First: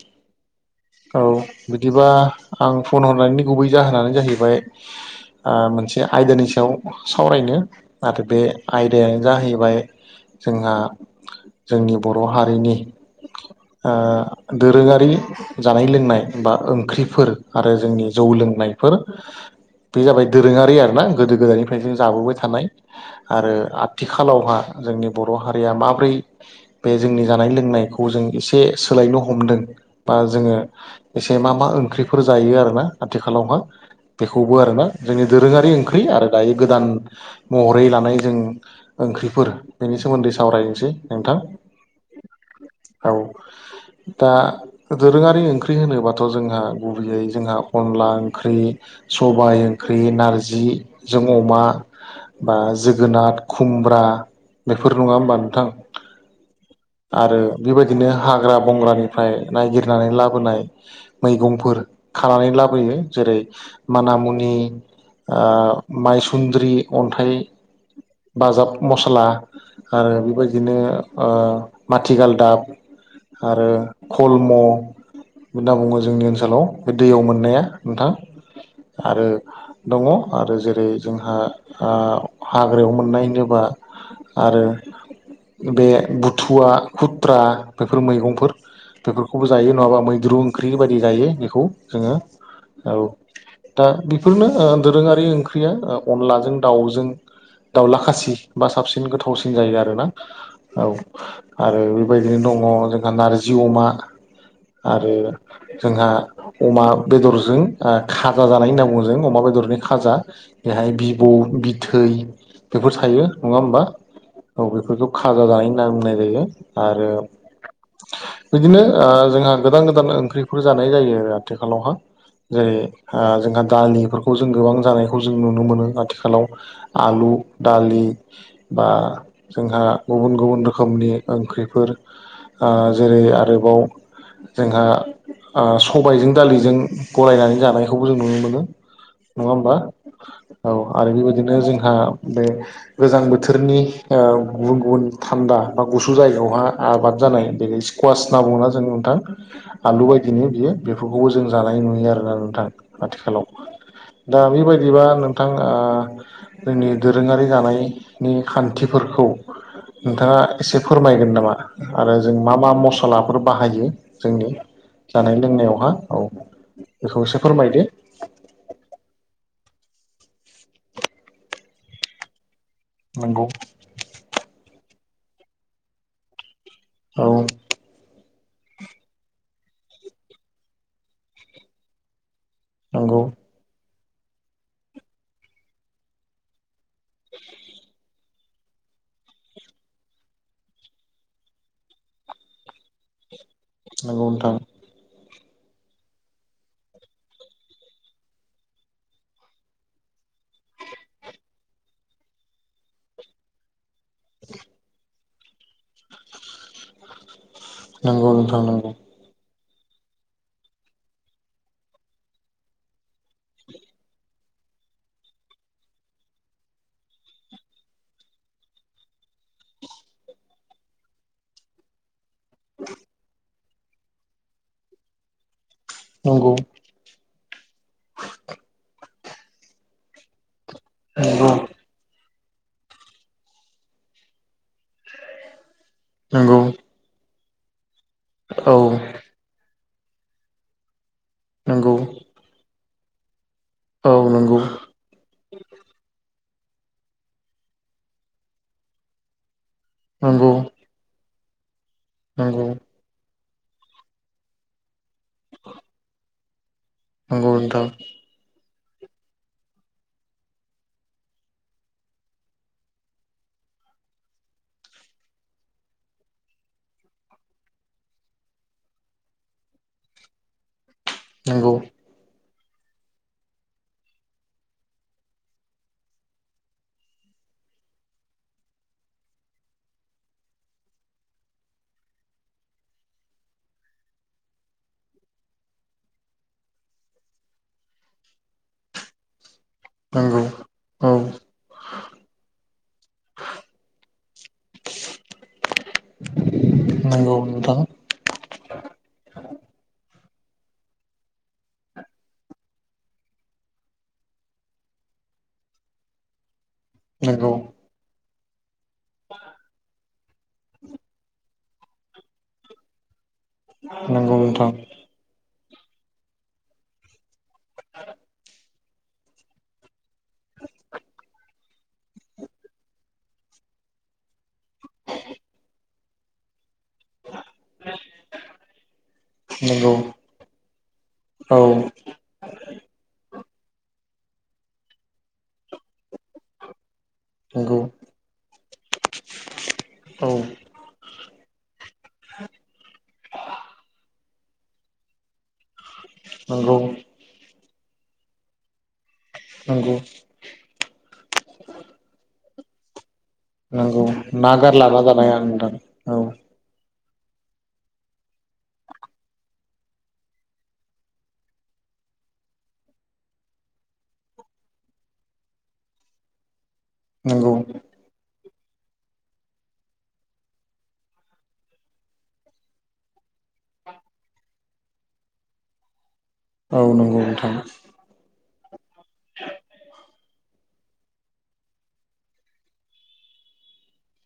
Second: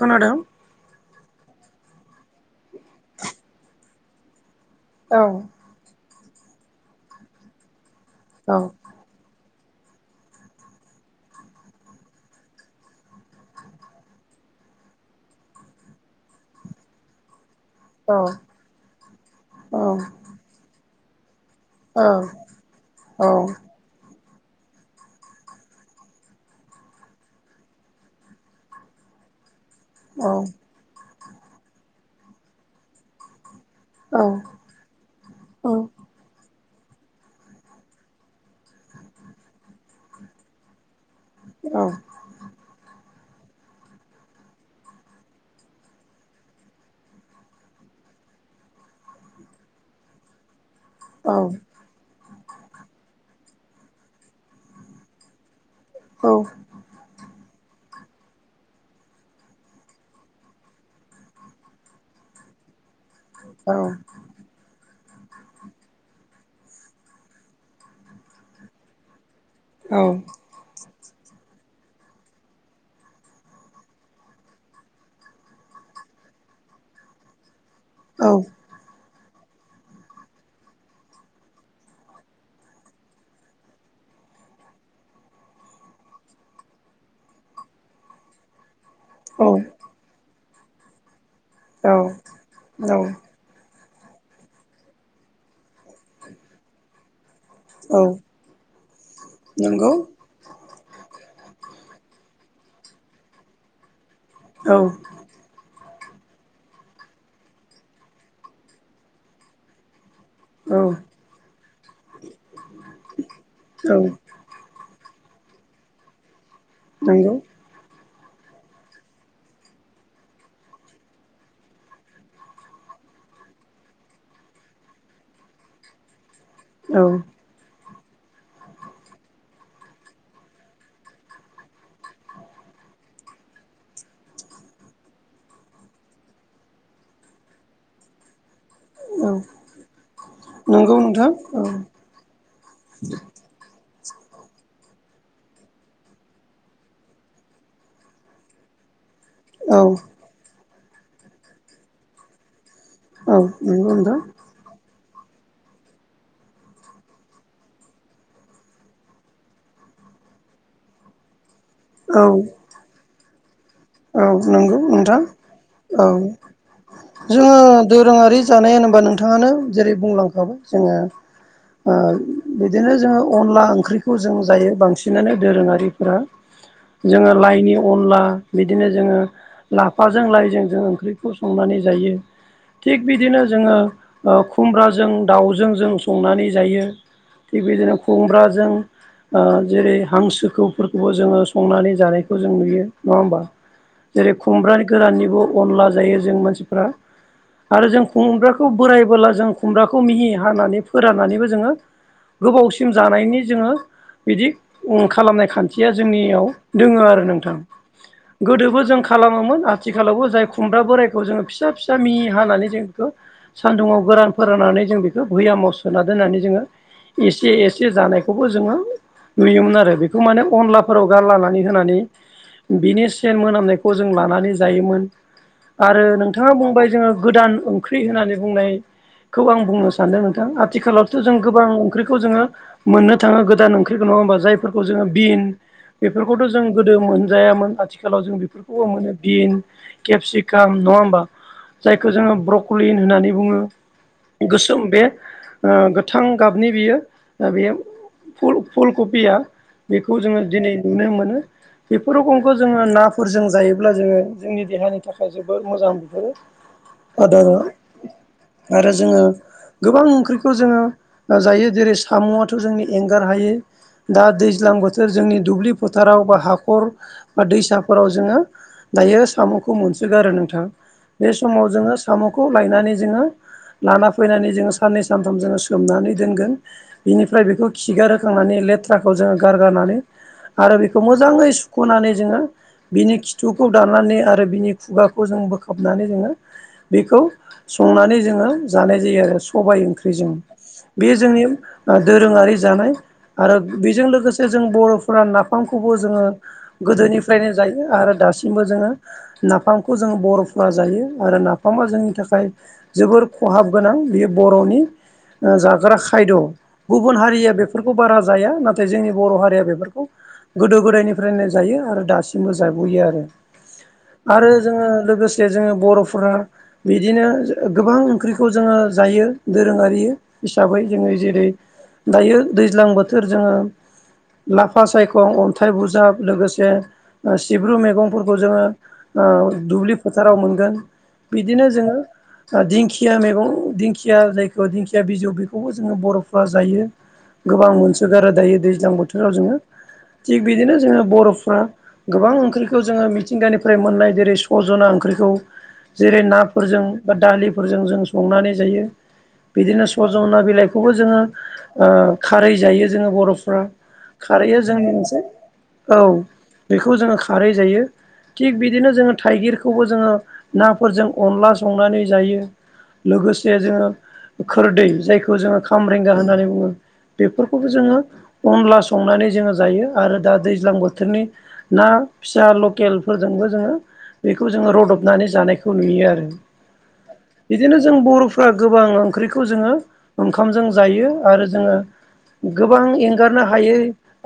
खोनादों? औ बिदिबा आं फन हरनायनि गुबै जाहोनानो जाहैबाय औ ओ मोनसे आयदानि सायाव सावरायनो आरो बे औ आय दायानो जाहैबाय जोंहा जोंनि बर' हारिनि ओ दोरोङारि जानाय लोंनाय बा ओंख्रिफोर आरो जोंनि औ जौ लोंनायफोर औ बे जाबाय दोरोङारि आरोना गोदो गोदायनिफ्राय जों जाबोबाय थानाय औ आरो थिखालावहा जोंनि बर' हारिया माब्रै बे जोंनि जानाय लोंनायखौ जों एसे सोलायनो हमदों। बा औ जोङो एसे मा मा ओंख्रिफोर जायो आरोना आथिखालावहा। बेखौबो आरोना जोंनि दोरोङारि ओंख्रि आरो दायो गोदान महरै लानाय जों ओंख्रिफोर। बेनि सोमोन्दै सावरायनोसै नोंथां औ दा दोरोङारि ओंख्रि होनोबाथ' जोंहा गुबैयै जोंहा अनला ओंख्रि सबाय ओंख्रि, नारजिजों अमा बा जोगोनाथ, खुमब्रा बेफोर नङा होमबा नोंथां? औ आरो बेबायदिनो हाग्रा बंग्रानिफ्राय नायगिरनानै लाबोनाय मैगंफोर खानानै लाबोयो। जेरै मानामुनि ओ माइसुन्द्रि, अन्थाइ बाजाब मस्ला आरो बेबायदिनो ओ माथिगालदाब आरो कलम' होनना बुङो जोंनि ओनसोलाव बे दैयाव मोननाया नोंथां आरो दङ आरो जेरै जोंहा ओ हाग्रायाव मोननायनोबा आरो बे बुथुवा, खुथ्रा बेफोर मैगंफोर। बेफोरखौबो जायो नङाबा मैद्रु ओंख्रि बायदि जायो बेखौ जोङो औ औ दा बेफोरनो ओ दोरोङारि ओंख्रिया ओ अनलाजों दाउजों दाउला औ खासि बा साबसिन गोथावसिन जायो नंगौ आरो ना। औ आरो बेबायदिनो दङ जोंहा नारजि अमा। औ आरो जोंहा अमा बेदरजों ओ खाजा जानाय होनना बुङो जों अमा बेदरनि खाजा। औ बेहाय भब' बिथै बेफोर थायो नङा होमबा। औ बेफोरखौ खाजा जानाय होनना बुंनाय जायो। आरो नंगौ बिदिनो ओ जोंहा गोदान गोदान ओंख्रिफोर जानाय जायो आरो आथिखालावहाय। जेरै ओ जोंहा दालिफोरखौ जों गोबां जानायखौ जों नुनो मोनो आथिखालाव औ आलु दालि बा जोंहा गुबुन गुबुन रोखोमनि ओंख्रिफोर ओ जेरै आरोबाव ओ जोंहा सबायजों दालिजों गलायनानै जानायखौबो जों नुनो मोनो। औ नङा होमबा औ नंगौ आरो नोंथां बेबायदिनो औ जोंहा बे गोजां बोथोरनि ओ गुबुन गुबुन थान्दा बा गुसु जायगायावहा आबाद जानाय बेबादि स्कुवासना होनना बुङा जों नोंथां? औ आलु बायदिनो बियो बेफोरखौबो जों जानाय नुयो आरोना नोंथां। औ आथिखालाव नंगौ नोंथां दा बेबायदि दिबा नोंथां ओ जोंनि दोरोङारि जानायनि खान्थिफोरखौ नोंथाङा एसे फोरमायगोन नामा आरो औ जों मा मा मस्ला औ नंगौ नोंथां लोंनायावहा औ बेखौ औ एसे जोङो फोरमायदो दोरोङारि जानाय होनोबा नोंथाङानो जेरै बुंलांखाबाय जोङो ओ बिदिनो जोङो नंगौ अनला ओंख्रि खौ जों जायो बांसिनानो दोरोङारिफोरा औ जोङो लाइनि अनला, बिदिनो जोङो लाफाजों लाइजों जों ओंख्रिखौ संनानै जायो थिग नंगौ बिदिनो जोंङो ओ खुमब्राजों दाव जों संनानै जायो थिग बिदिनो खुमब्राजों ओजेरै हांसोखौफोरखौबो जोङो संनानै जानायखौ जों नुयो। नङा होमबा? नंगौ जेरै नोंथां खुमब्रानि गोराननिबो अनला जायो जों मानसिफ्रा आरो जों खुमब्राखौ बोरायबोला जों खुमब्राखौ मिहि हानानै फोराननानैबो जोङो गोबावसिम जानायनि जोङो बिदि उम खालामनाय खान्थिया जोंनियाव दोङो आरो नोंथां। नंगौ नोंथां गोदोबो नंगौ जों खालामोमोन आथिखालावबो जाय खुमब्रा बोरायखौ जोङो फिसा फिसा मि हानानै जों बेखौ सान्दुङाव गोरान फोराननानै जों बेखौ भैयामाव सोना दोननानै जोङो एसे एसे जानायखौबो जोङो नुयोमोन आरो बेखौ माने अनलाफोराव गारलानानै होनानै बिनि सेन मोनामनायखौ जों लानानै जायोमोन। आरो नोंथाङा बुंबाय जोङो गोदान ओंख्रि होननानै बुंनायखौ आं बुंनो सानदों नोंथां। आथिखालावथ' जों नंगौ गोबां ओंख्रिखौ जोङो मोननो थाङो गोदान ओंख्रिखौ नङा होनोमबा जायफोरखौ जोङो बिन बेफोरखौथ' नंगौ नंगौ जों गोदो मोनजायामोन आथिखालाव जों औ बेफोरखौबो मोनो। बिन, केपसिकाम नङा होमबा नंगौ जायखौ जोङो ब्रक'लिन होननानै बुङो। औ नंगौ गोसोम बे गोथां गाबनि बियो बेयो फुलकबिया बेखौ जोङो नंगौ दिनै नुनो मोनो बेफोर गंखौ नंगौ नाफोरजों जायोब्ला जोङो जोंनि देहानि थाखाय जोबोर मोजां बिफोरो आदार नंगौ नोंथां आरो जोङो गोबां ओंख्रिखौ जोङो जायो जेरै साम'आथ' जोंनि एंगार हायै दा दैज्लां बोथोर जोंनि दुब्लि फोथाराव बा हाखर बा दैसाफोराव जोङो दायो साम'खौ मोनसोगारो नोंथां। बे समाव नंगौ जोङो साम'खौ लायनानै जोङो लाना फैनानै जोङो साननै सानथाम जोङो सोमनानै दोनगोन। बिनिफ्राय बेखौ खिगार होखांनानै लेथ्राखौ जोङो गारगारनानै आरो बेखौ मोजाङै सुख'नानै जोङो बिनि खिथुखौ दाननानै आरो बिनि खुगाखौ जों बोखाबनानै जोङो बेखौ संनानै जोङो जानाय जायो आरो सबाय ओंख्रि। नंगौ। औ बे जोंनि दोरोङारि जानाय। आरो बेजों लोगोसे जों बर'फोरा नाफामखौबो जोङो नंगौ गोदोनिफ्रायनो नोंथां जायो आरो दासिमबो जोङो नाफामखौ जों बर'फोरा जायो आरो नाफामा जोंनि थाखाय जोबोर खहाब गोनां बेयो बर'नि ओ जाग्रा खायद'। गुबुन हारिया नंगौ बेफोरखौ बारा जाया नाथाय जोंनि बर' हारिया बेफोरखौ गोदो गोदायनिफ्रायनो जायो आरो दासिमबो जागुयो आरो नंगौ आरो नोंथां जोङो लोगोसे जे जोङो बर'फोरा बिदिनो गोबां ओंख्रिखौ जोङो जायो। दोरोङारि हिसाबै जोङो जेरै दायो दैज्लां बोथोर जोङो लाफा सायखं अन्थाइ बुजाब लोगोसे ओ सिब्रु मैगंफोरखौ जोङो ओ नंगौ दुब्लि फोथाराव मोनगोन। औ बिदिनो जोङो दिंखिया मैगं दिंखिया जायखौ दिंखिया बिजौ बेखौबो जोङो बर'फ्रा जायो। गोबां नंगौ मोनसोगारो दायो दैज्लां बोथोराव जोङो औ थिग बिदिनो जोङो बर'फ्रा गोबां ओंख्रिखौ जोङो मिथिंगानिफ्राय मोननाय जेरै सजना ओंख्रिखौ जेरै नंगौ नाफोरजों बा दालिफोरजों जों संनानै जायो बिदिनो नंगौ सज' ना बिलाइ बेखौबो जोङो ओ खारै जायो जोङो बर'फ्रा खारैआ जोंनि मोनसे औ नोंथां। औ बेखौ जोङो खारै जायो। थिग बिदिनो जोङो थाइगिरखौबो जोङो नाफोरजों अनला संनानै जायो। लोगोसे जोङो खोरदै जायखौ जोङो खामरेंगा होननानै बुङो। नंगौ बेफोरखौबो जोङो अनला संनानै जोङो जायो आरो दा दैज्लां बोथोरनि ना फिसा लकेलफोरजोंबो जोङो बेखौ जोङो रदबनानै जानायखौ नुयो आरो। औ नंगौ नोंथां। बिदिनो जों बर'फ्रा गोबां ओंख्रिखौ जोङो ओंखामजों जायो आरो जोङो गोबां एंगारनो हायै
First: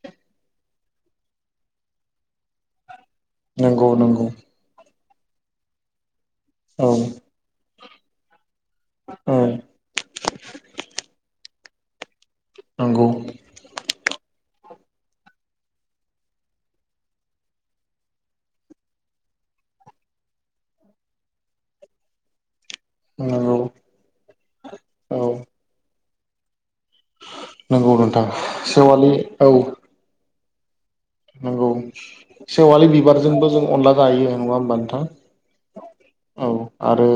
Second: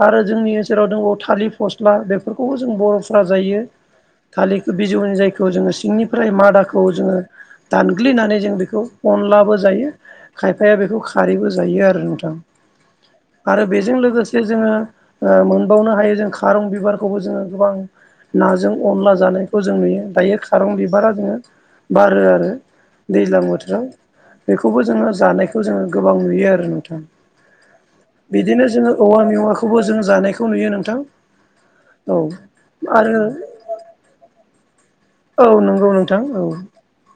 आरो जोंनि ओनसोलाव दङ थालिर फस्ला बेफोरखौबो जों बर'फोरा जायो नंगौ नंगौ थालिर बिजौनि जायखौ जोङो सिंनिफ्राय मादाखौ औ जोङो दानग्लिनानै जों बेखौ औ अनलाबो जायो खायफाया बेखौ खारैबो जायो आरो नोंथां। नंगौ। आरो बेजों लोगोसे जोङो ओ मोनबावनो हायो जों खारं बिबारखौबो जोङो गोबां नाजों अनला जानायखौ जों नुयो दायो खारं बिबारा जोङो बारो आरो। दैज्लां नंगौ बोथोराव बेखौबो जोङो औ जानायखौ जोङो गोबां नुयो आरो नोंथां। नंगौ नोंथां बिदिनो जोङो सेवालि औवा औ मेवाखौबो जों जानायखौ नुयो नोंथां। नंगौ औ सेवालि आरो बिबारजोंबो जों अनला जायो नङा होमबा नोंथां। औ नंगौ नोंथां औ आरो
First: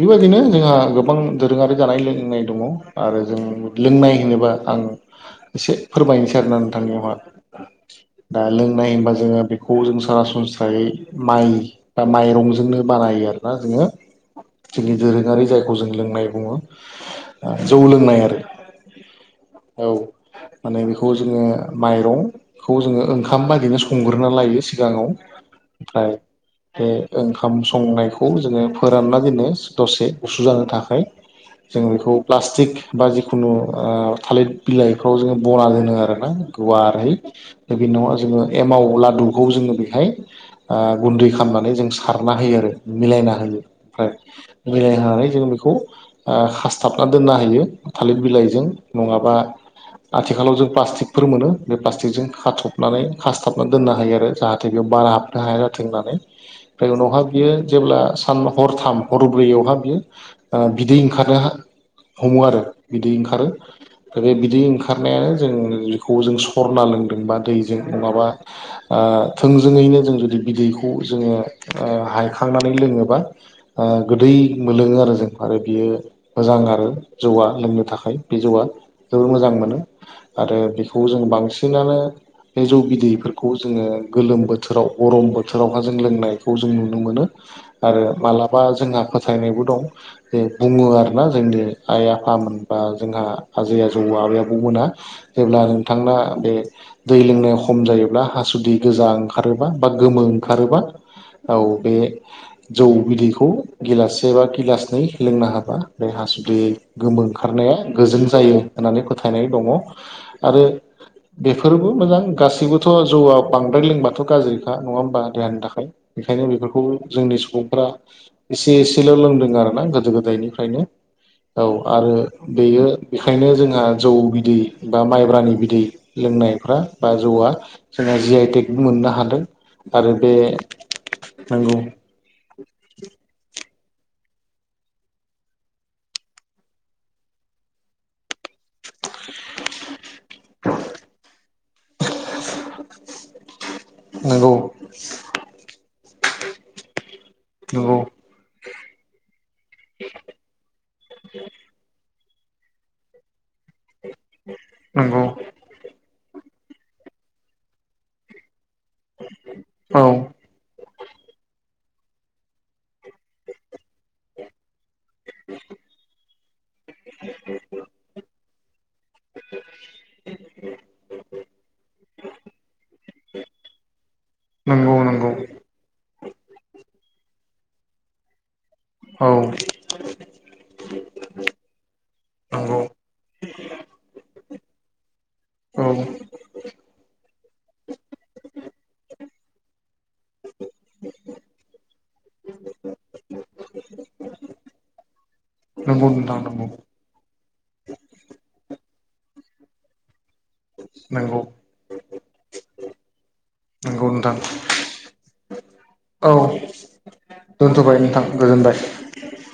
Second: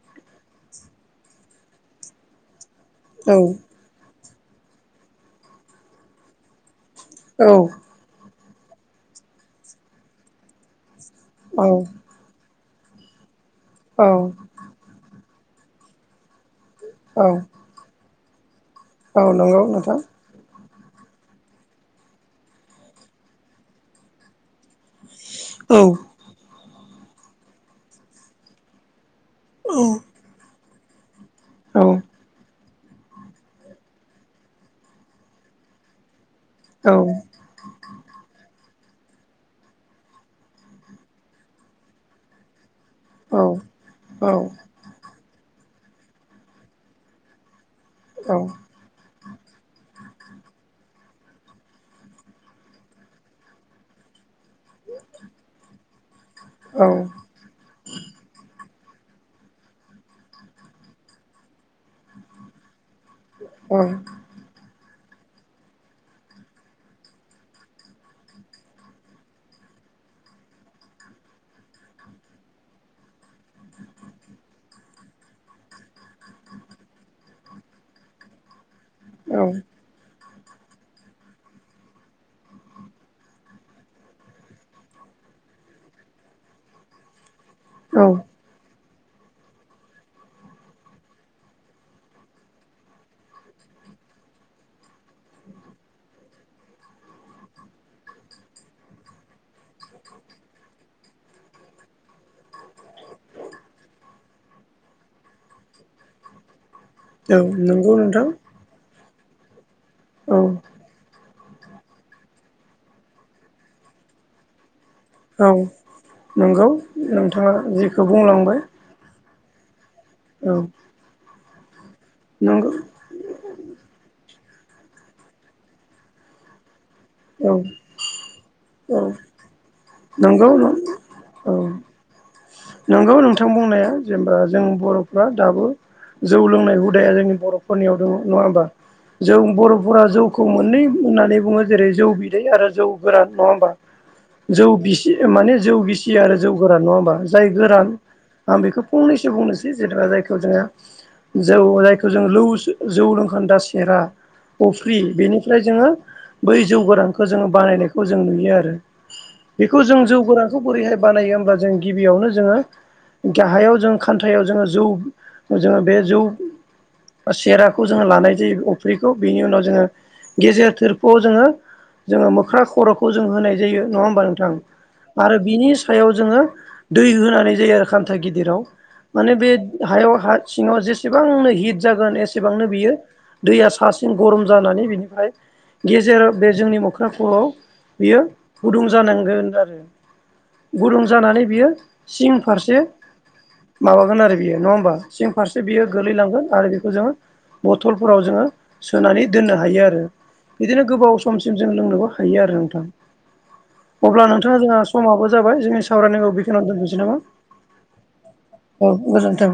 बेबायदिनो जोंहा गोबां दोरोङारि जानाय लोंनाय दङ आरो औ जों लोंनाय होनोबा आं एसे फोरमायनोसै आरोना नोंथांनियावहा औ दा लोंनाय होनबा जोङो बेखौ जों सरासनस्रायै माइ औ बा माइरंजोंनो बानायो आरोना जोङो। औ जोंनि दोरोङारि जायखौ जों लोंनाय बुङो। औ जौ लोंनाय आरो औ नंगौ औ नोंथां माने बेखौ जोङो माइरं खौ जोङो ओंखाम बायदिनो संग्रोना लायो सिगाङाव। औ। ओमफ्राय बे ओंखाम संनायखौ जोङो फोरानना दोनो औ दसे। गुसु जानो थाखाय जों औ बेखौ प्लास्टिक बा जिखुनु ओ‌ थालिर बिलाइफ्राव जोङो बना दोनो आरोना। गुवारै औ आरोहाय बेखौ जोङो एमाव लादुखौ जोङो बेहाय ओ गुन्दै खालामनानै जों सारना होयो आरो मिलायना औ होयो ओमफ्राय बिलाइ होनानै जों बेखौ खासथाबना दोननो हायो थालिर बिलाइजों नङाबा आथिखालाव जों प्लास्टिकफोर मोनो बे प्लास्टिकजों खाथबनानै खासथाबनानै दोननो हायो आरो जाहाथे बेयाव बारा हाबनो हाया जाथों होननानै औ ओमफ्राय उनावहााय बियो जेब्ला सान हरथाम हरब्रैयावहा बियो ओ बिदै ओंखारनो हमो आरो बिदै ओंखारो औ दा बे बिदै ओंखारनायानो जों बेखौ जों सरना लोङो बा दैजों नङाबा ओ थोंजोङैनो जों जुदि बिदैखौ जोङो हायखांनानै लोङोबा ओ गोदै मोनोलोङो आरो जों आरो बियो मोजां आरो जौआ लोंनो थाखाय बे जौआ जोबोर औ मोजां मोनो आरो बेखौ जों बांसिनानो बे जौ बिदैफोरखौ जोङो गोलोम बोथोराव गरम बोथोरावहा जों लोंनाय खौ जों नुनो मोनो आरो औ मालाबा जोंहा फोथायनायबो दं बे बुङो आरोना जोंनि आइ -आफामोन बा जोंहा आजै -आजौ आबै -आबौमोना जेब्ला नोंथांना बे दै लोंनायाव खम जायोब्ला हासुदै गोजा ओंखारोबा बा गोमो ओंखारोबा औ बे जौ बिदैखौ गिलाससे बा गिलासनै लोंनो हाबा बे हासुदै गोमो औ ओंखारनाया नंगौ गोजों नोंथां जायो होननानै फोथायनाय दङ औ आरो बेफोर फोरबो मोजां गासैबोथ' जौआ बांद्राय लोंबाथ' गाज्रिखा नङा बा औ देहानि थाखाय बेखायनो नंगौ बेफोरखौ जोंनि नोंथाङा सुबुंफोरा जेखौ बुंलांबाय एसे एसेल' लोंदों आरोना गोदो- औ गोदायनिफ्रायनो औ आरो नंगौ बेयो बेखायनो जोंहा जौ बिदै बा माइब्रानि बिदै लोंनायफ्रा बा औ जौआ जोंहा जि आइ टेकबो औ मोननो हादों आरो बे नंगौ औ नंगौ। नोंगौ नोंथां बुंनाया जेनेबा जों बर'फ्रा दाबो जौ लोंनाय हुदाया जोंनि बर'फोरनियाव दङ नङा होनोमबा जों बर'फोरा जौखौ मोननै होननानै बुङो जेरै जौ बिदै आरो जौ गोरान नङा होमबा नोंगौ‌। जौ गिसि माने जौ गिसि आरो जौ गोरान नङा होमबा जाय गोरान नंगौ आं बेखौ फंनैसो बुंनोसै जेनेबा जायखौ जोङो जौ जायखौ जों लौ जौ लोंखान्दा सेरा अफ्रि नंगौ बेनिफ्राय जोङो बै जौ गोरानखौ जोङो बानायनायखौ जों नुयो आरो बेखौ जों औ जौ गोरानखौ बोरैहाय बानायो होमब्ला जों गिबियावनो जोङो गाहायाव जो खान्थायाव जोङो जौ जोङो बे जौ सेराखौ जोङो लानाय जायो अफ्रिखौ बेनि उनाव जोङो गेजेर थोर्फुआव जोङो जोङो मोख्रा खर'खौ जों होनाय जायो नङा होमबा नोंथां नंगौ नंगौ आरो बिनि सायाव जोङो दै होनानै जायो आरो हान्था गिदिराव औ माने बे हायाव हा सिङाव जेसेबांनो हिट जागोन एसेबांनो नंगौ बियो दैया सासिन गरम जानानै बिनिफ्राय औ गेजेर बे जोंनि मोख्रांखाव बियो गुदुं जानांगोन आरो गुदुं जानानै बियो सिं फारसे माबागोन आरो बियो नङा होमबा सिं फारसे बियो नंगौ नोंथां गोलैलांगोन नंगौ आरो बेखौ जोङो बथलफोराव जोङो सोनानै दोननो हायो आरो। बिदिनो गोबाव नंगौ समसिम जों लोंनोबो हायो आरो नोंथां। नंगौ अब्ला नोंथां नोंथाङा जोंहा समाबो जाबाय जोंनि औ सावरायनायाव दोनथ'बाय नोंथां गोजोनबाय [unintelligible] औ गोजोनथों।